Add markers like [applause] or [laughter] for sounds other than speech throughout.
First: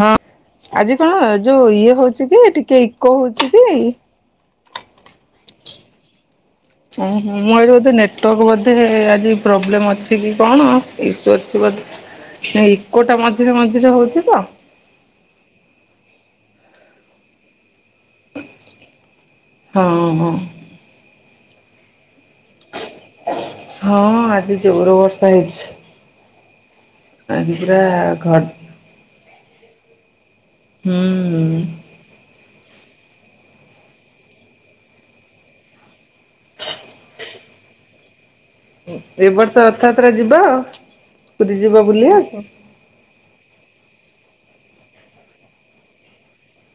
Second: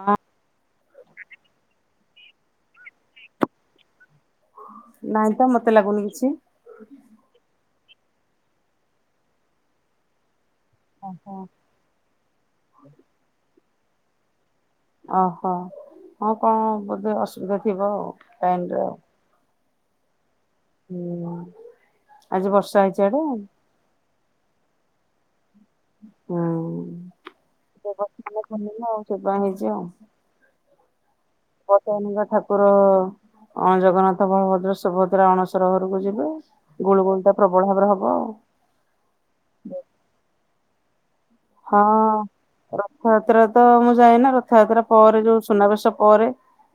ହଁ ଆଜି କଣ ଯୋଉ ଇଏ ହଉଛି କି ଟିକେ ଇକୋ ହଉଛି କି? ନାଇଁ ତ ମତେ ଲାଗୁନି କିଛି। ଓହୋ ମୋର ଆଜି ବୋଧେ ନେଟୱାର୍କ ବୋଧେ ଆଜି ପ୍ରୋବ୍ଲେମ ଅଛି କି କଣ? ଏ ଇଶୁ ଅଛି ବଧେ ନା ଇକୋଟା ମଝିରେ ମଝିରେ ହଉଛି ତ ଅହୋ ହଁ କଣ ବୋଧେ ଅସୁବିଧା ଥିବ ଆଉ ଟାଇନ ରେ ଆଉ। ହଁ ହଁ। ହୁଁ ଆଜି ବର୍ଷା ହେଇଛି ୟାଡେ। ହଁ ଆଜି ଜୋର ବର୍ଷା ହେଇଚି। ହଁ। ଆଜି ପୂରା ଘଟ୍ ସେ ପା ହେଇଚି ଆଉ। ହୁଁଉଁ। ଦନିକ ଠାକୁର ଅଣ ଜଗନ୍ନାଥ ବଳଭଦ୍ର ସୁଭଦ୍ରା ଅଣସର ଘରକୁ ଯି [inaudible] ଗୁଳୁ ଗୁଳି ଟା ପ୍ରବଳ ଭାବରେ ହବ ଆଉ। ଏଇ ବର୍ଷ ରଥଯାତ୍ରା ଯିବା ଆଉ। ହଁ ରଥଯାତ୍ରା ତ ମୁଁ ଯାଏନା ରଥଯାତ୍ରା ପରେ ଯୋଉ ସୁନାବେଶ ପରେ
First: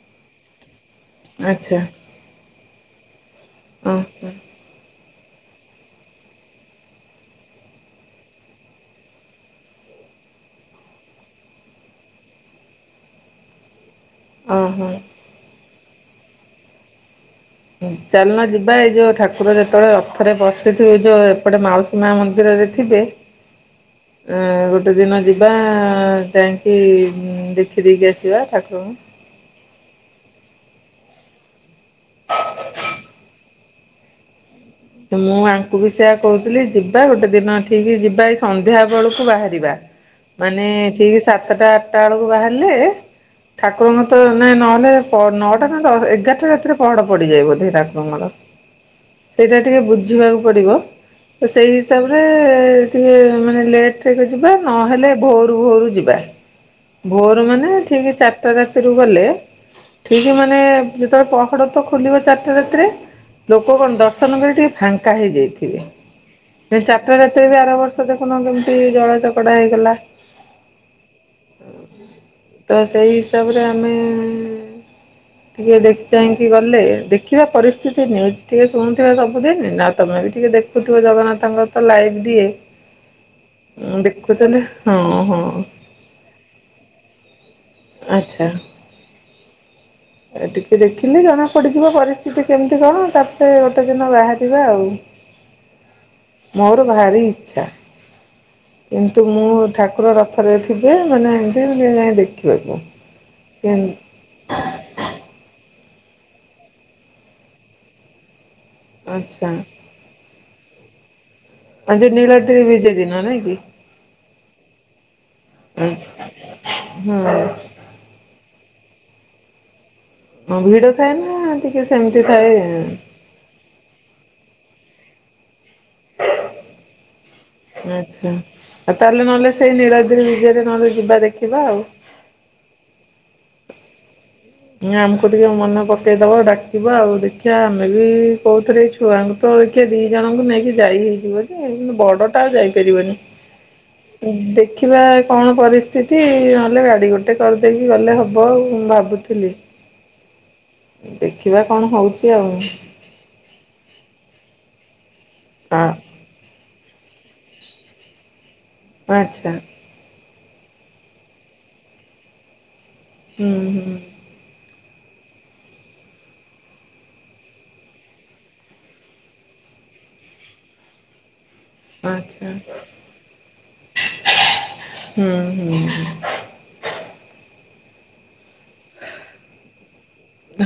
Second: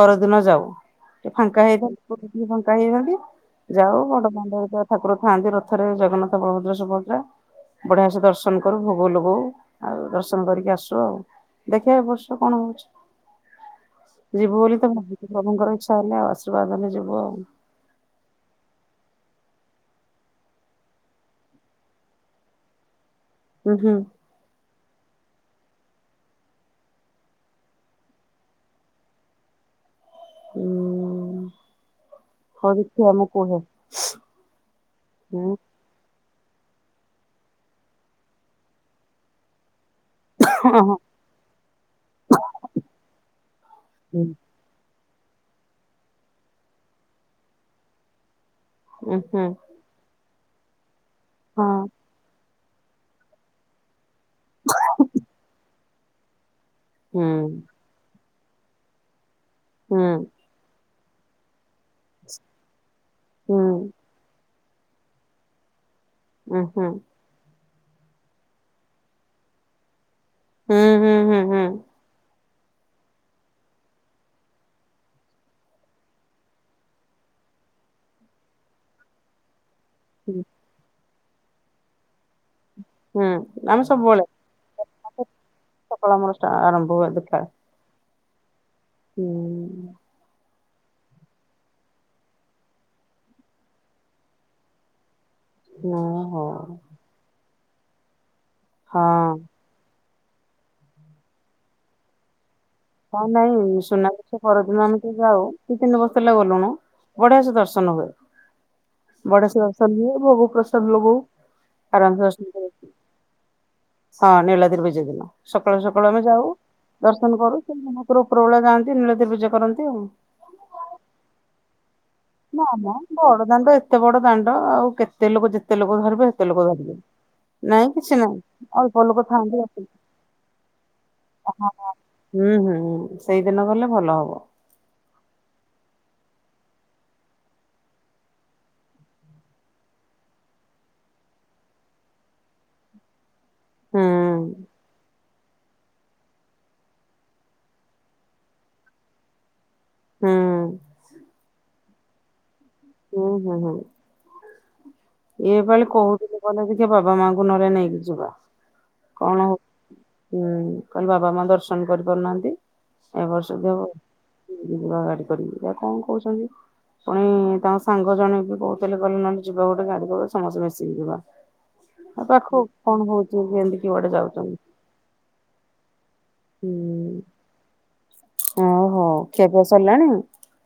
ପରଦିନ ଯାଉ ଟି ଫାଙ୍କା ଆଚ୍ଛା ହେଇଥା [inaudible] ଫାଙ୍କା ହେଇଥାନ୍ତି ଯାଉ ଓହୋ ବଡ ଣ୍ଡରେ ଥିଆ ଠାକୁର ଥାଆନ୍ତି ରଥରେ ଜଗନ୍ନାଥ ବଳଭଦ୍ରା ସୁଭଦ୍ରା। ବଢ଼ିଆ ସେ ଦର୍ଶନ କରୁ ଭୋଗ ଲଗଉ। ଆଉ ଦର୍ଶନ କରିକି ଆସୁ ଆଉ ଦେଖିଆ ଏ ବର୍ଷ କଣ ହଉଚି। ଯିବୁ ବୋଲି ଓହୋ। ତ ମହାପ୍ରଭୁଙ୍କର ଇଚ୍ଛା ହେଲେ ଆଉ ଆଶୀର୍ବାଦ ହେଲେ ଯିବୁ ଆଉ। ଚାଲୁନା ଯିବା ଏଇ ଯୋଉ ଠାକୁର ଯେତେବେଳେ ରଥରେ ବଶିଥିବେ ଯୋଉ ଏପଟେ ମାଉସୀ ମା ମନ୍ଦିରରେ ଥିବେ [inaudible] ହୁଁ ହୁଁ। ଆଁ ଗୋଟେ ଦିନ ଯିବା ଯାଇଙ୍କି ଦେଖି ଦେଇକି ଆସିବା ଠାକୁରଙ୍କୁ। ଉଁ ହୌ ଦେଖିଆ ମୁଁ କୁହେ। ମୁଁ ହୁଁ ଆଙ୍କୁ ବି ସେୟା କହୁଥିଲି ଯିବା ଗୋଟେ ଦିନ ଠିକ ଯିବା ଏଇ ସନ୍ଧ୍ୟା ବେଳକୁ ବାହାରିବା [inaudible] ମାନେ ହଁ ହଁ। ଠିକ ସାତଟା ଆଠଟା ବେଳକୁ ବାହାରିଲେ ଠାକୁରଙ୍କ ତ ହୁଁ ନା ନହେଲେ ତ ନଅଟା ନା ଦଶ ଏଗାରଟା ରାତିରେ ପହଡ଼ ପଡ଼ିଯାଏ ବୋଧେ ଠାକୁରଙ୍କର। ଉଁ ହୁଁ ସେଇଟା ଟିକେ ବୁଝିବାକୁ ପଡ଼ିବ ତ ସେଇ ହଁ ହିସାବରେ ଟିକେ ମାନେ ଲେଟ୍ ରେ ଯିବା ନହେଲେ ଭୋରୁ ଭୋରୁ ଯିବା ହୁଁ ଭୋରୁ ମାନେ ଠିକ୍ ଚାରିଟା ରାତି ରୁ ଗଲେ ହୁଁ ଠିକ୍ ମାନେ ନେ ଯେତେଳେ ପହଡ ତ ଖୋଲିବ ଚାରିଟା ରାତିରେ ହୁଁ ଲୋକ କଣ ଡ ଳେ ଟିକେ ଫାଙ୍କା ହେଇଯାଇଥିବେ ଉଁ ସେ ହୁଁ। ଚାରିଟା ରାତିରେ ବି ଆର ବର ସେଇଠି ଦେଖୁନ କେମିତି ଦଳା ଚକଟା ହେଇଗଲା! ହୁଁ ହୁଁ ହୁଁ ହୁଁ ତ ସେଇ ହିସାବରେ ଆମେ ଟିକେ ଦେଖି ଚାହିଁକି ଗଲେ ଦେଖିବା ପରିସ୍ଥିତି ନ୍ୟୁଜ୍ ଟିକେ ଶୁଣୁଥିବା ସବୁଦିନି ନା ତମେ ବି ହୁଁ ଟିକେ ଦେଖୁଥିବ ଜଗନ୍ନାଥଙ୍କର ତ ଲାଇଭ ଦିଏ ହୁଁ ଆମେ ଉଁ ଦେଖୁଥିଲି ହଁ ହଁ। ସକାଳେ ମୋର ଷ୍ଟା ଆରମ୍ଭ ହୁଏ ଦେଖା। ଆଚ୍ଛା। ହୁଁ। ଏ ଟିକେ ଦେଖିଲେ ଜଣାପଡ଼ିଯିବ ପରିସ୍ଥିତି କେମିତି କଣ ତାପରେ ଗୋଟେ ଦିନ ବାହାରିବା ଆଉ। [inaudible] ଓହୋ। ମୋର ଭାରି ଇଚ୍ଛା ହଁ କିନ୍ତୁ ମୁଁ ଠାକୁର ରଥରେ ଥିବେ ମାନେ ଏମତି ଏମିତି ଯାଇ ଟିକେ ଦେଖିବାକୁ। ହଁ ନାଇଁ ସୁନାବେଶ ତା ପରଦିନ ଆମେ ଟିକେ ଯାଉ ଦି ତିନି ବର୍ଷ ହେଲା ଗଲୁଣୁ ବଢିଆ ସେ ଦର୍ଶନ ହୁଏ। ଆଚ୍ଛା ବଢିଆ ସେ ଦର୍ଶନ ହୁଏ ଭୋଗ ପ୍ରସାଦ ଲଗଉ। ଆଜି ଆରାମସେ ଦର୍ଶନ ନୀଳାଦ୍ରି କରୁ ବିଜେ ଦିନ ନାଇଁ କି। ହଁ ନୀଳାଦ୍ରି ବିଜେ ଦିନ ସକାଳୁ ସକାଳୁ ଆମେ ଯାଉ ଦର୍ଶନ କରୁ [unintelligible] ମହାପ୍ରଭୁ ଉପରବେଳା ଯାଆନ୍ତି ନୀଳାଦ୍ରି ବିଜେ କରନ୍ତି ଆଉ। ହଁ ଭିଡ ଥାଏ ନା ଟିକେ ସେମିତି ଥାଏ? ନା ମ ବଡ ଦାଣ୍ଡ ଏତେ ବଡ ଦାଣ୍ଡ ଆଉ କେତେ ଲୋକ ଯେତେ ଲୋକ ଧରିବେ ସେତେ ଲୋକ ଧରିବେ। ନାଇଁ କିଛି ଆଚ୍ଛା ନାଇଁ ଆଉ ଅଳ୍ପ ତାହେଲେ ଲୋକ ନହେଲେ ଥାଆନ୍ତି ସେଇ ଅତି ନୀଳାଦ୍ରି ବିଜେରେ ନହେଲେ ଯିବା ଓ ଦେଖିବା ହଁ ଆଉ। ହଁ। ହୁଁ ହୁଁ ହୁଁ ସେଇଦିନ ଗଲେ ଭଲ ହବ। [unintelligible] ଆମକୁ ଟିକେ ମନେ ପକେଇଦବ ଡାକିବ ଆଉ ଦେଖିବା ଆମେ ବି କୋଉଥିରେ ଛୁ ଛୁଆଙ୍କୁ ତ ଏଇଖା ଦି ଜଣଙ୍କୁ ନେଇକି ଯାଇ ହେଇଯିବ ଯେ କିନ୍ତୁ ବଡ ଟା ଯାଇପାରିବନି। ହୁଁ ଉଁ ଦେଖିବା କଣ ପରିସ୍ଥିତି ନହଲେ ଗାଡି ଗୋଟେ କରିଦେଇକି ଗଲେ ହବ ଆଉ ମୁଁ ଭାବୁଥିଲି। ହୁଁ। ଦେଖିବା କଣ ହଉଛି ଆଉ। ହୁଁ ହୁଁ ହୁଁ। ଇଏ ବା ଏଇଲେ କହୁଥିଲେ କହିଲେ କି ଯେ ବାବା ମାଆଙ୍କୁ ନହେଲେ ନେଇକି ଯିବା। କଣ ଆଚ୍ଛା। ହଉ ହୁଁ କହିଲେ ବାବା ମାଆ ଦର୍ଶନ କରିପାରୁନାହାନ୍ତି ଏ ହୁଁ ବର୍ଷ ଯଦି ହୁଁ ହବ ଯିବା ଗାଡି କରିକି ଯିବା କଣ କହୁଛନ୍ତି। ପୁଣି ତାଙ୍କ ସାଙ୍ଗ ଜଣେ ବି କହୁଥିଲେ କହିଲେ ନହେଲେ ଯିବା ଗୋଟ ଗୋଟେ ଗାଡି କରିଦବା ସମସ୍ତେ ମିଶିକି ଯିବା ଆଉ ଆଚ୍ଛା ପାଖକୁ କଣ ହଉଛି କେମିତି କୁଆଡେ ଯାଉଛନ୍ତି। ହୁଁ ହୁଁ ହୁଁ। ହୁଁ ଓ ହୋ ଖିଆ ପିଆ ସରିଲାଣି?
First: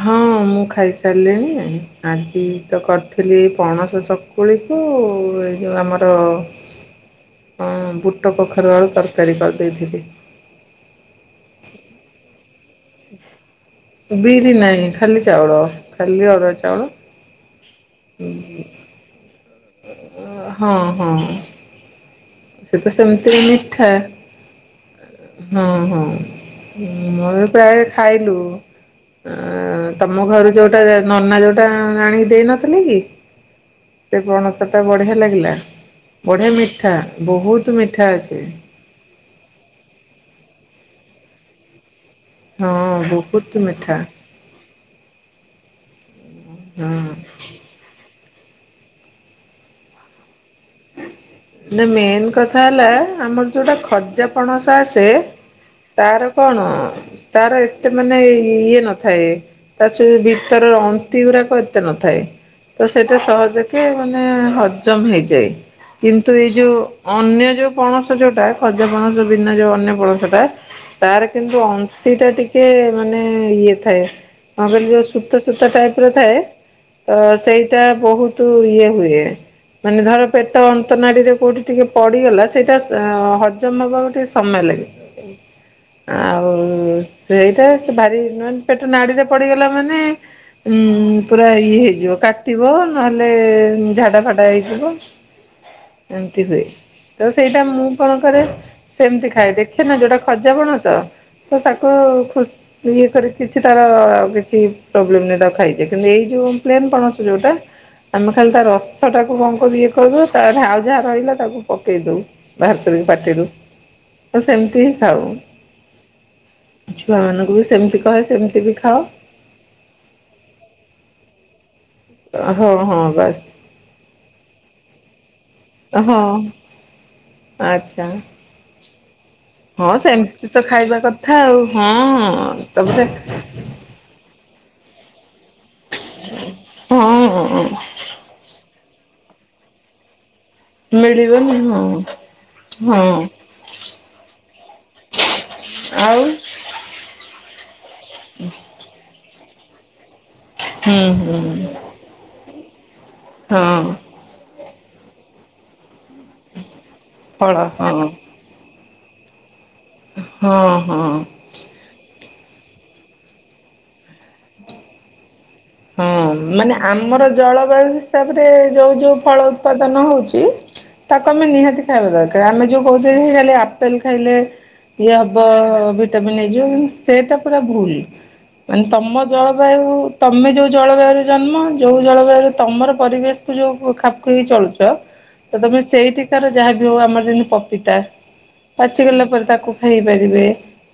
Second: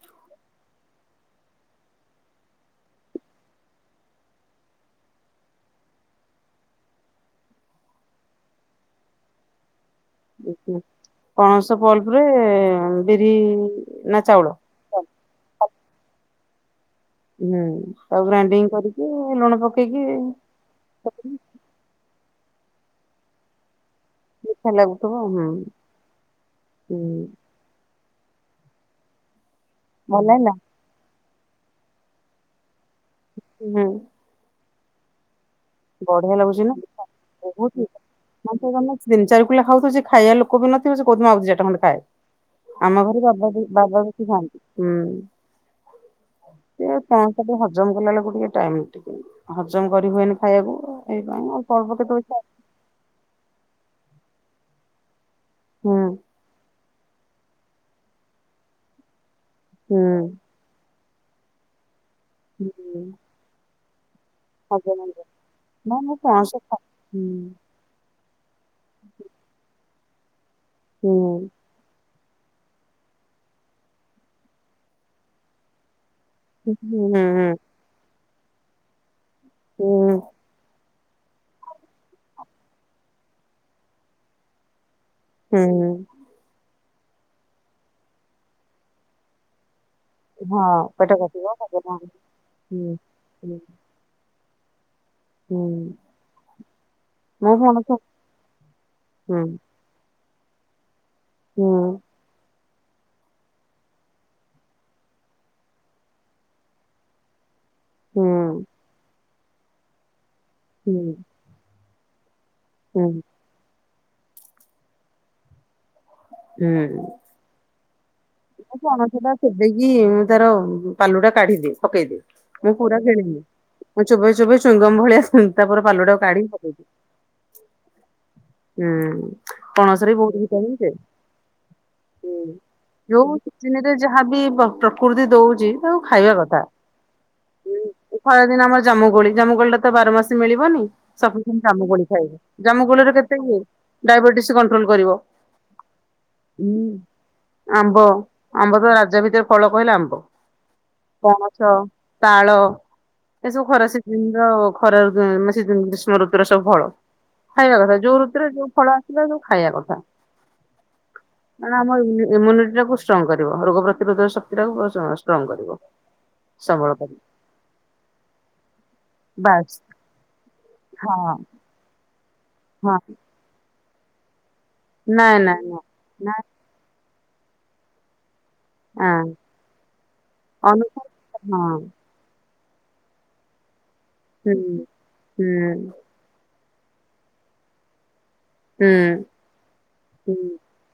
ହଁ ମୁଁ ଖାଇସାରିଲିଣି ଆଜି ତ କରିଥିଲି ଏଇ ପଣସ ଚକ୍ କୁଳିକୁ ଏ ଯେଉଁ ଆମର ହ [inaudible] ହଁ ବୁଟ କଖାରୁ ଆଳୁ ତରକାରୀ କରିଦେଇଥିଲି। ଉଁ ହୁଁ ପଣସ ପଲ୍ପରେ ବିରି ନା ବିରି ଚାଉଳ? ନାହିଁ ହୁଁ ଖାଲି ଚାଉଳ ଖାଲି ଅରୁଆ ଚାଉଳ ହୁଁ ଆଉ ଗ୍ରାଇଣ୍ଡିଙ୍ଗ କରିକି ଏ ଲୁଣ ପକେଇକି ହଁ ହଁ। ସେ ତ ସେମିତିରେ ମିଠା, ମିଠା ଲାଗୁଥିବ ହୁଁ ହଁ ହଁ ହୁଁ। ମୋର ପ୍ରାୟ ଖାଇଲୁ ଅ ଭଲ ତମ ଲାଗିଲା ଘରୁ ଯୋଉ ଟା ନନା ଯୋଉଟା ଆଣିକି ଦେଇ ନଥିଲେ କି? ହୁଁ। ସେ ପଣସ ଟା ବଢିଆ ଲାଗିଲା, ବଢିଆ ମିଠା ବହୁତ ମିଠା ଅଛି। ତିି ଚାରି କିଲ ହଉ ପଛେ ଖାଇବା ଲୋକ ବି ନଥିବ, ସେ କଉଛି ମୁ ଆଉ ଦି ଚାରିଟା ଖଣ୍ଡେ ଖାଏ। ହଁ ଆମ ଘରେ ବାବା ବହୁତ ମିଠା। ବାବା ବେଶୀ ଖାଆନ୍ତି, ହୁଁ ହଁ ସେ ଖାନ୍ ତାକୁ ହଜମ କଲାବେଳକୁ ଟିକେ ଟାଇମ୍ ଟେକିଙ୍ଗ, ହଜମ କରିହୁଏନି ଖାଇବାକୁ। ଏଇପାଇଁ ଅଳ୍ପ ନା ଅଳ୍ପ କେତେବେଳେ ମେନ ଖାଏ କଥା ହେଲା, ଆମର ଯୋଉଟା ଖଜା ପଣସ ଆସେ ହୁଁ ତାର କଣ, ତାର ଏତେ ମାନେ ଇଏ ନଥାଏ, ତା ସେ ବି ହୁଁ। ତାର ଅନ୍ତି ଗୁରାକ, ଏତେ ନଥାଏ ତ ହୁଁ ସେଇଟା ସହଜ କି ମାନେ ହଜମ ହେଇଯାଏ, କିନ୍ତୁ ଏଇ ଯୋଉ ଅନ୍ୟ ଯୋଉ ପଣସ ଯୋଉଟା ଖଜା ପଣସ ବିନା ଯୋଉ ଅନ୍ୟ ପଣସ ଟା ତାର କିନ୍ତୁ ଅନ୍ତି ଟା ଟିକେ ମାନେ ଇଏ ଥାଏ, କଣ କହିଲି ଯୋଉ ସୂତା ସୂତା ଟାଇପ ର ଥାଏ। ତ ସେଇଟା ବହୁତ ଇଏ ହୁଏ, ମାନେ ଧର ଅନ୍ତ ନାଡିରେ କୋଉଠି ଟିକେ ପଡିଗଲା ସେଇଟା ହଜମ ହବାକୁ ଟିକେ ସମୟ ଲାଗେ। ହୁଁ। ଆଉ ସେ ଏଇଟା ସେ ଭାରି ନ ପେଟ ନାଡିରେ ପଡିଗଲା ମାନେ ଉଁ ପୁରା ଇଏ ହେଇଯିବ, କାଟିବ ନହେଲେ ଝାଡା ଫାଡା ହେଇଯିବ। ହୁଁ। ଏମତି ହୁଏ, ତ ସେଇଟା ମୁଁ କଣ କରେ ସେମିତି ଖାଏ ଦେଖି ସେ ନା ଯୋଉଟା ଖଜା ପଣସ, ତ ତାକୁ ଖୁ ଇଏ କରି କିଛି ତାର କିଛି ପ୍ରୋବ୍ଲେମ୍ ନାଇଁ ତାକୁ ଖାଇ ହେଇଯାଏ, କିନ୍ତୁ ଏଇ ଯେଉଁ ପ୍ଲେନ୍ ପଣସ ଯେଉଁଟା ଆମେ ଖାଲି ତା ରସ ଟାକୁ କଣ କରୁ ଇଏ କରିଦଉ, ତା ଆଉ ଯାହା ରହିଲା ତାକୁ ପକେଇ ଦଉ। ବାହାର କରିକି ପାଟିରୁ, ତ ସେମିତି ହିଁ ଖାଉ। ଛୁଆ ମାନଙ୍କୁ ବି ସେମିତି କହେ, ସେମିତି ବି ପଣସ ଖାଅ ଟା ଚୋବେଇକି ମୁଁ ତାର ପାଲୁ ଟା କାଢିଦିଏ। ପକେଇଦିଏ, ହଁ ମୁଁ ହଁ ପୁରା ଗିଲେନି ବାସ୍ ମୁଁ ଚୋବେଇ ଚୋବେଇ ଚୁଇଙ୍ଗମ ଭଳିଆ ତାପରେ ହଁ ପାଲୁଟାକୁ କାଢିି କି ପକେଇ ଦିଏ, ଆଚ୍ଛା ହୁଁ। ହଁ ପଣସରେ ବି ବହୁତ ସେମିତି ତ ଭିଟାମିନ ଥାଏ। ଖାଇବା କଥା ଆଉ, ହୁଁ ହଁ। ତାପରେ ଯୋଉ ସିଜିନ ରେ ଯାହାବି ପ୍ରକୃତି ଦଉଛି ତାକୁ ଖାଇବା କଥା, ହଁ ଖରାଦିନ ଆମର ଜାମୁ କୋଳି ଜାମୁ କୋଳିଟା ତ ବାର ମାସ ମିଳିବନି, ମିଳିବନି ସବୁଦିନ ହଁ ଜାମୁ କୋଳି ଖାଇବି, ଜାମୁ ହଁ କୋଳିର କେତେ ଇଏ। ଡାଇବେଟିସ୍ କଣ୍ଟ୍ରୋଲ୍ କରିବ। ଆଉ? ହୁଁ। ଆମ୍ବ, ଆମ୍ବ ତ ରାଜା ଭିତରେ ଫଳ କହିଲେ ଆମ୍ବ, ହୁଁ ହୁଁ ପଣସ ତାଳ, ଏସବୁ ହଁ ଖରା ସିଜିନର ଖରା ସିଜିନ୍ ଋତୁରେ ସବୁ ଫଳ, ଫଳ ଖାଇବା କଥା ହଁ ଯୋଉ ଋତୁରେ ଯୋଉ ଫଳ ଆସିଲା ସବୁ ଖାଇବା କଥା। ହୁଁ ହୁଁ। ମାନେ ଆମ ଇମ୍ୟୁ -ଇମ୍ୟୁନିଟି ଟାକୁ ଷ୍ଟ୍ରଙ୍ଗ କରିବ, ରୋଗ ପ୍ରତିରୋଧକ ଶକ୍ତି ଟା ଷ୍ଟ୍ରଙ୍ଗ କରିବ। ହଁ ମାନେ ସବଳ କରିବ ଆମର ଜଳବାୟୁ ହିସାବରେ ଯୋଉ ଯୋଉ ଫଳ ବାସ୍ ଉତ୍ପାଦନ ହଉଛି ହଁ ତାକୁ ଆମେ ନିହାତି ଖାଇବା ଦରକାର, ଆମେ ଯୋଉ ହଁ କହୁଛେ ସେ ଖାଲି ଆପେଲ ଖାଇଲେ ଇଏ ନାଇଁ ହବ, ନାଇଁ ନାଇଁ ଭିଟାମିନ ନାଇଁ ହେଇଯିବ କିନ୍ତୁ ସେଇଟା ପୁରା ଭୁଲ। ମାନେ ତମ ହଁ ଜଳବାୟୁ, ତମେ ଯୋଉ ଅନୁସାରେ ଜଳବାୟୁରେ ଜନ୍ମ ହଁ। ଯୋଉ ଜଳବାୟୁରେ ତମର ପରିବେଶ କୁ ଯୋଉ ଖାପ ଖୋଇକି ହୁଁ ଚଳୁଛ ତ ତମେ ହୁଁ ସେଇଠୀ - ତାର ଯାହାବିି ହଉ ଆମର ଯେମତି ପପିତା ହୁଁ ପାଚିଗଲା ପରେ ତାକୁ ଖାଇ ହୁଁ ପାରିବେ।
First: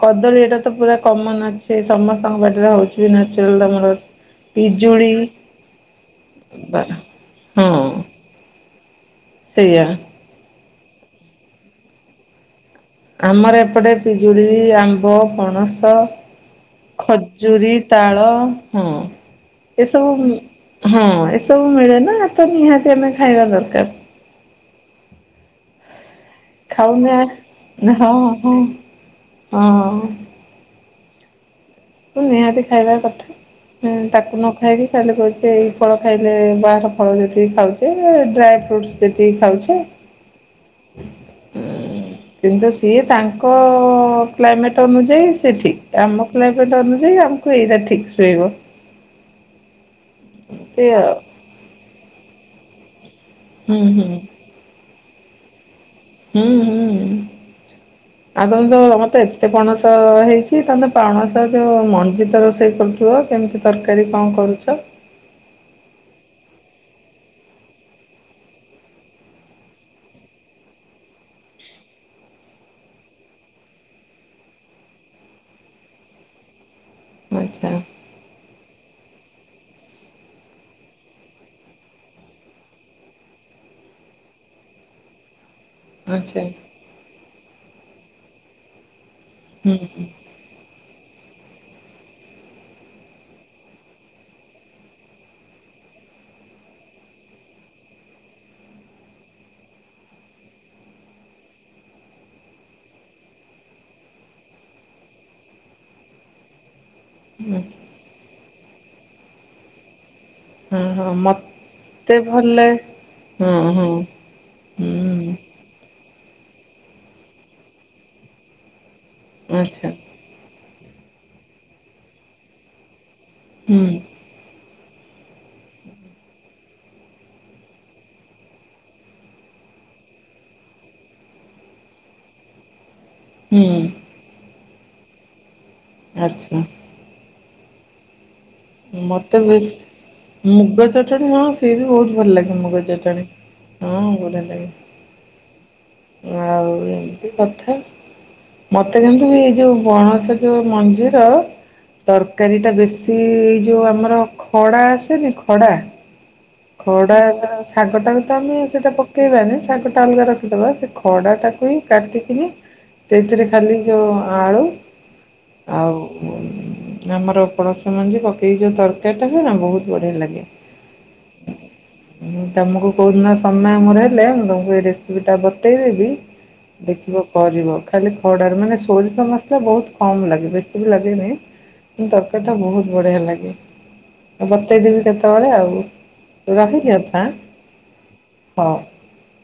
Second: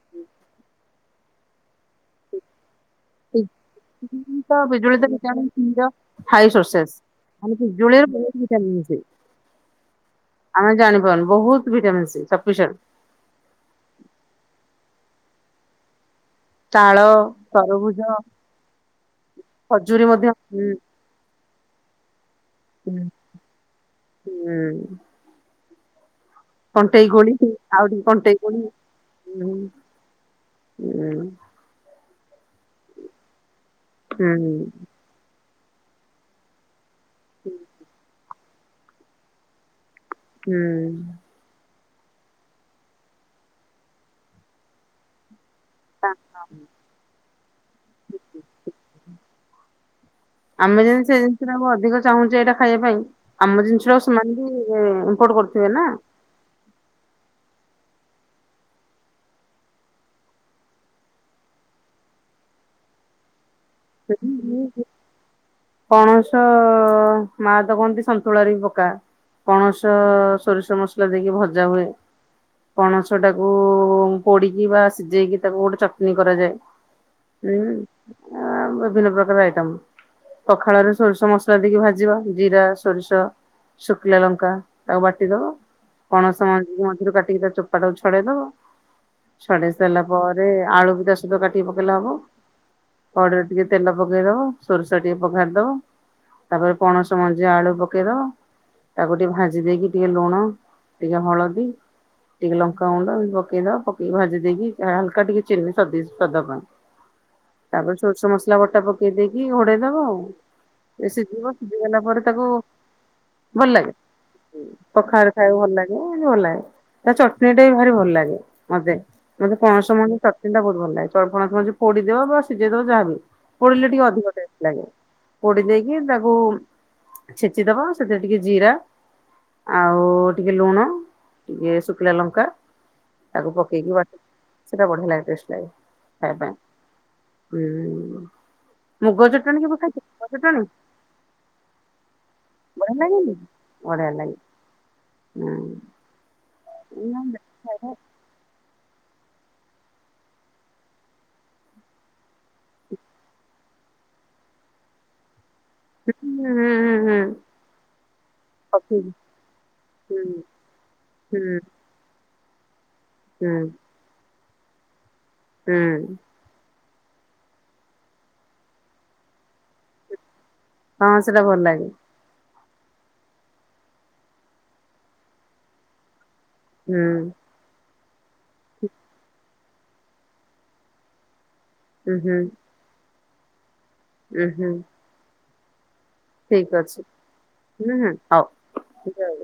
କଦଳୀ ଏଟା ତ ପୁରା କମନ ଅଛି। ସମସ୍ତଙ୍କ ବାଡିରେ ହଉଛି ନେଚୁରାଲ ତମର ବିଜୁଳି ତ ାଇ ବା ସସ [inaudible] ଖାଲି ହଁ ବିଜୁଳିର କେଜ। [inaudible] ସେଇଆ। ଆମେ ଜାଣିପାରୁନୁ ବହୁତ ଭିଟାମସ ସଫିସେଣ୍ଟ। ଆମର ଏପଟେ ପିଜୁଳି, ଆମ୍ବ, ପଣସ। ତାଳ ଖଜୁରୀ, ତରଭୁଜ ତାଳ ହଁ। ଖଜୁରୀ ଏସବୁ ମଧ୍ୟ ହୁଁ ହଁ, ଏସବୁ ମିଳେ ନା ତ ନିହାତି ହୁଁ ଆମେ ଖାଇବା ଦରକାର। ହୁଁ। କଣ୍ଟେଇ ଖାଉନା କୋଳି ଆଉ ଟିକେ ହଁ କଣ୍ଟେଇ ହଁ କୋଳି ହୁଁ ହଁ। [inaudible] ନିହାତି ଖାଇବା କଥା ହୁଁ ତାକୁ ନ ଖାଇକି ଖାଲି କହୁଚି ଏଇ ଫଳ ଖାଇଲେ ବାହା ଫଳ ଯେତିକି ଖାଉଚେ, ଡ୍ରାଏ ଫ୍ରୁଟସ ଯେତିକି ଖାଉଚେ ହୁଁ। କିନ୍ତୁ ସିଏ ତାଙ୍କ କ୍ଲାଇମେଟ୍ ଅନୁଯାୟୀ ସେଠି ତା- ଆମ କ୍ଲାଇଇମେଟ ଅନୁଯାୟୀ ଆମକୁ ଏଇରା ଠିକ ସୁହେଇବ। ଆମେ ଏମିତି ଯେମତି ଆଉ ସେନ୍ତି ଟା ଅଧିକ ଚାହୁଁଚେ ଏଟା ଖାଇବା ପାଇଁ ଆମ ହୁଁ ଜିନିଷଟାକୁ ହୁଁ ସେମାନେ ବି ଇମ୍ପୋର୍ଟ କରୁଥିବେ ନା। ହୁଁ ହୁଁ ହୁଁ। ହ [inaudible] ଆପଣତ ମତେ ଏତେ ପଣସ ହେଇଛି, ତମେ ପଣସ ଯୋଉ ମଞ୍ଜିତ ରୋଷେଇ କରୁଥିବ? କେମିତି ତରକାରୀ କଣ ନା କରୁଛ? ପଣସ ମା ତ କହନ୍ତି ସନ୍ତୁଳାରେ ବି ପକା। ପଣସ ସୋରିଷ ମସଲା ଦେଇକି ଭଜା ହୁଏ। ପଣସ ଟାକୁ ପୋଡିକି ବା ସିଝେଇକି ତାକୁ ଗୋଟେ ଚଟନି କରାଯାଏ। ଆଚ୍ଛା ହୁଁ। ଆ ବିଭିନ୍ନ ପ୍ରକାର ଆଇଟମ। ପଖାଳରେ ସୋରିଷ ମସଲା ଦେଇକି ଭାଜିବା ଜିରା, ସୋରିଷ ଶୁକିଲାଲଙ୍କା ତାକୁ ବାଟି ଦବ ଆଚ୍ଛା ପଣସ ମଞ୍ଜି ମଝିରୁ କାଟିକି ତା ଚୋପା ଟାକୁ ଛଡେଇ ଦବ। ହୁଁ ଛଡେଇ ସାରିଲା ପରେ ସେଥିରେ ଆଳୁବି ତାସହିତ କାଟିକି ପକେଇଲେ ହବ। କଡେଇରେ ଟିକେ ତେଲ ପକେଇ ଦବ। ସୋରିଷ ଟିକେ ପଘାରିଦବ। ତାପରେ ପଣସ ମଞ୍ଜି ଆଳୁ ପକେଇଦବ। ତାକୁ ଟିକେ ଭାଜି ଦେଇକି, ଟିକେ ଲୁଣ ଟିକେ ହଳଦୀ ଟିକେ ଲଙ୍କାଗୁଣ୍ଡ ବି ପକେଇ ଦବ ପକେଇକି ଭାଜି ଦେଇକି ହାଲକା ଟିକେ ଚିନି ସ ସ୍ଵାଦ ପାଇଁ। ହୁଁ। ତାପରେ ସୋରିଷ ମସଲା ବଟା ପକେଇ ଦେଇକି। ଘୋଡେଇ ଦବଆଉ। ହଁ ହଁ ଟିକେ ସିଯିବ ସିଝିଗଲା ମତେ ପରେ ଭଲ ତାକୁ ଲାଗେ ହଁ ଭଲ ହଁ ଲାଗେ। ହୁଁ ପଖାଳରେ ଖାଇବାକୁ ଭଲ ଲାଗେ। ଭଲ ଲାଗେ ତା ଚଟଣି ଟା ବି ଭାରି ଭଲ ଲାଗେ। ମତେ ମତେ ପଣସ ଆଚ୍ଛା ମଞ୍ଜି ଚଟ ଚଟଣି ଟା ବହୁତ ଭଲ ଲାଗେ ଚପଣସ ମଞ୍ଜି ପୋଡିଦବ ବା ସିଝେଇଦବ ଯାହା ବି ହଉ ପୋଡିଲେ ହୁଁ ଟିକେ ଅଧିକ ଟେସ ଲାଗେ ପୋଡି ଦେଇକି। ତାକୁ ଛେଚିଦବ ସେଥିରେ ଟିକେ ଜିରା ଆଉ ଟିକିେ ଲୁଣ ଟିକେ ଶୁଖିଲା ଲଙ୍କା ତାକୁ ହୁଁ ପକେଇକି ବା ସେଟା ବଢିଆ ଲାଗେ ଟେଷ୍ଟ ଲାଗେ। ଖାଇବା ପାଇଁ ଆଚ୍ଛା। ହୁଁ। ମୁଗ ମତେ ଚଟଣି ବେଶ କେବେ ଖାଇଛ ଚଟଣି ମୁଗ ଚଟଣି ହଣ ସି ବି ବହୁତ ଭଲ ଲାଗେ। ଆମକୁ ବଢିଆ ଜଟାଣି ଲାଗେନି [inaudible] ବଢିଆ ହଁ [inaudible] ଲାଗେ କଟଣି। ହୁଁ ଆଉ ହୁଁ ଏମିତି କଥା [inaudible] ମତେ କିନ୍ତୁ ବି ଏଇ ଯୋଉ ବଣସ କି ମଞ୍ଜିର ତରକାରୀ ଟା ବେଶୀ ଯୋଉ ଆମର ଖଡ଼ା ଆସେନି ଖଡ଼ା। ହୁଁ। ଖଡ଼ା ହୁଁ ଶାଗଟାକୁ ତ ଆମେ ସେଇଟା ପକେଇକି ପକେଇବାନି ଶାଗଟା ଅଲଗା ହୁଁ ରଖିଦେବା ସେ ହୁଁ ଖଡ଼ାଟାକୁ ହିଁ କଟିକିନି ସେଇଥିରେ ହୁଁ ଖାଲି ଯୋଉ ଆଳୁ ହୁଁ ଆଉ ଆମର ପଣସ ମଞ୍ଜି ପ ଏଇ ଯୋଉ ତରକାରୀ ଟା ହୁଏ ନା ବହୁତ ବଢିଆ ଲାଗେ। ହଁ ସେଇଟା ଭଲ ଲାଗେ। ତମକୁ କୋଉଦିନ ସମୟ ମୋର ହେଲେ ମୁଁ ତମକୁ ଏ ରେସିପି ଟା ବତେଇଦେବି। ହୁଁ ଦେଖିବ କରିବ ଖାଲି ଖଡାରେ ମାନେ ସୋରିଷ ମସ ବହୁତ କମ ଲାଗେ ବେଶୀ ବି ଲାଗେନି କି ଉଁ ହୁଁ ତରକାରୀ ଟା ବହୁତ ବଢିଆ ଲାଗେ। ଉଁ ହୁଁ ବତେଇଦେବି କେତେବେଳେ ଆଉ ଠିକ ରହିଲି ଅଛି ଅପା ହୁଁ ହୁଁ ହଉ ହଁ। ଜୟ ଜଗନ୍ନାଥ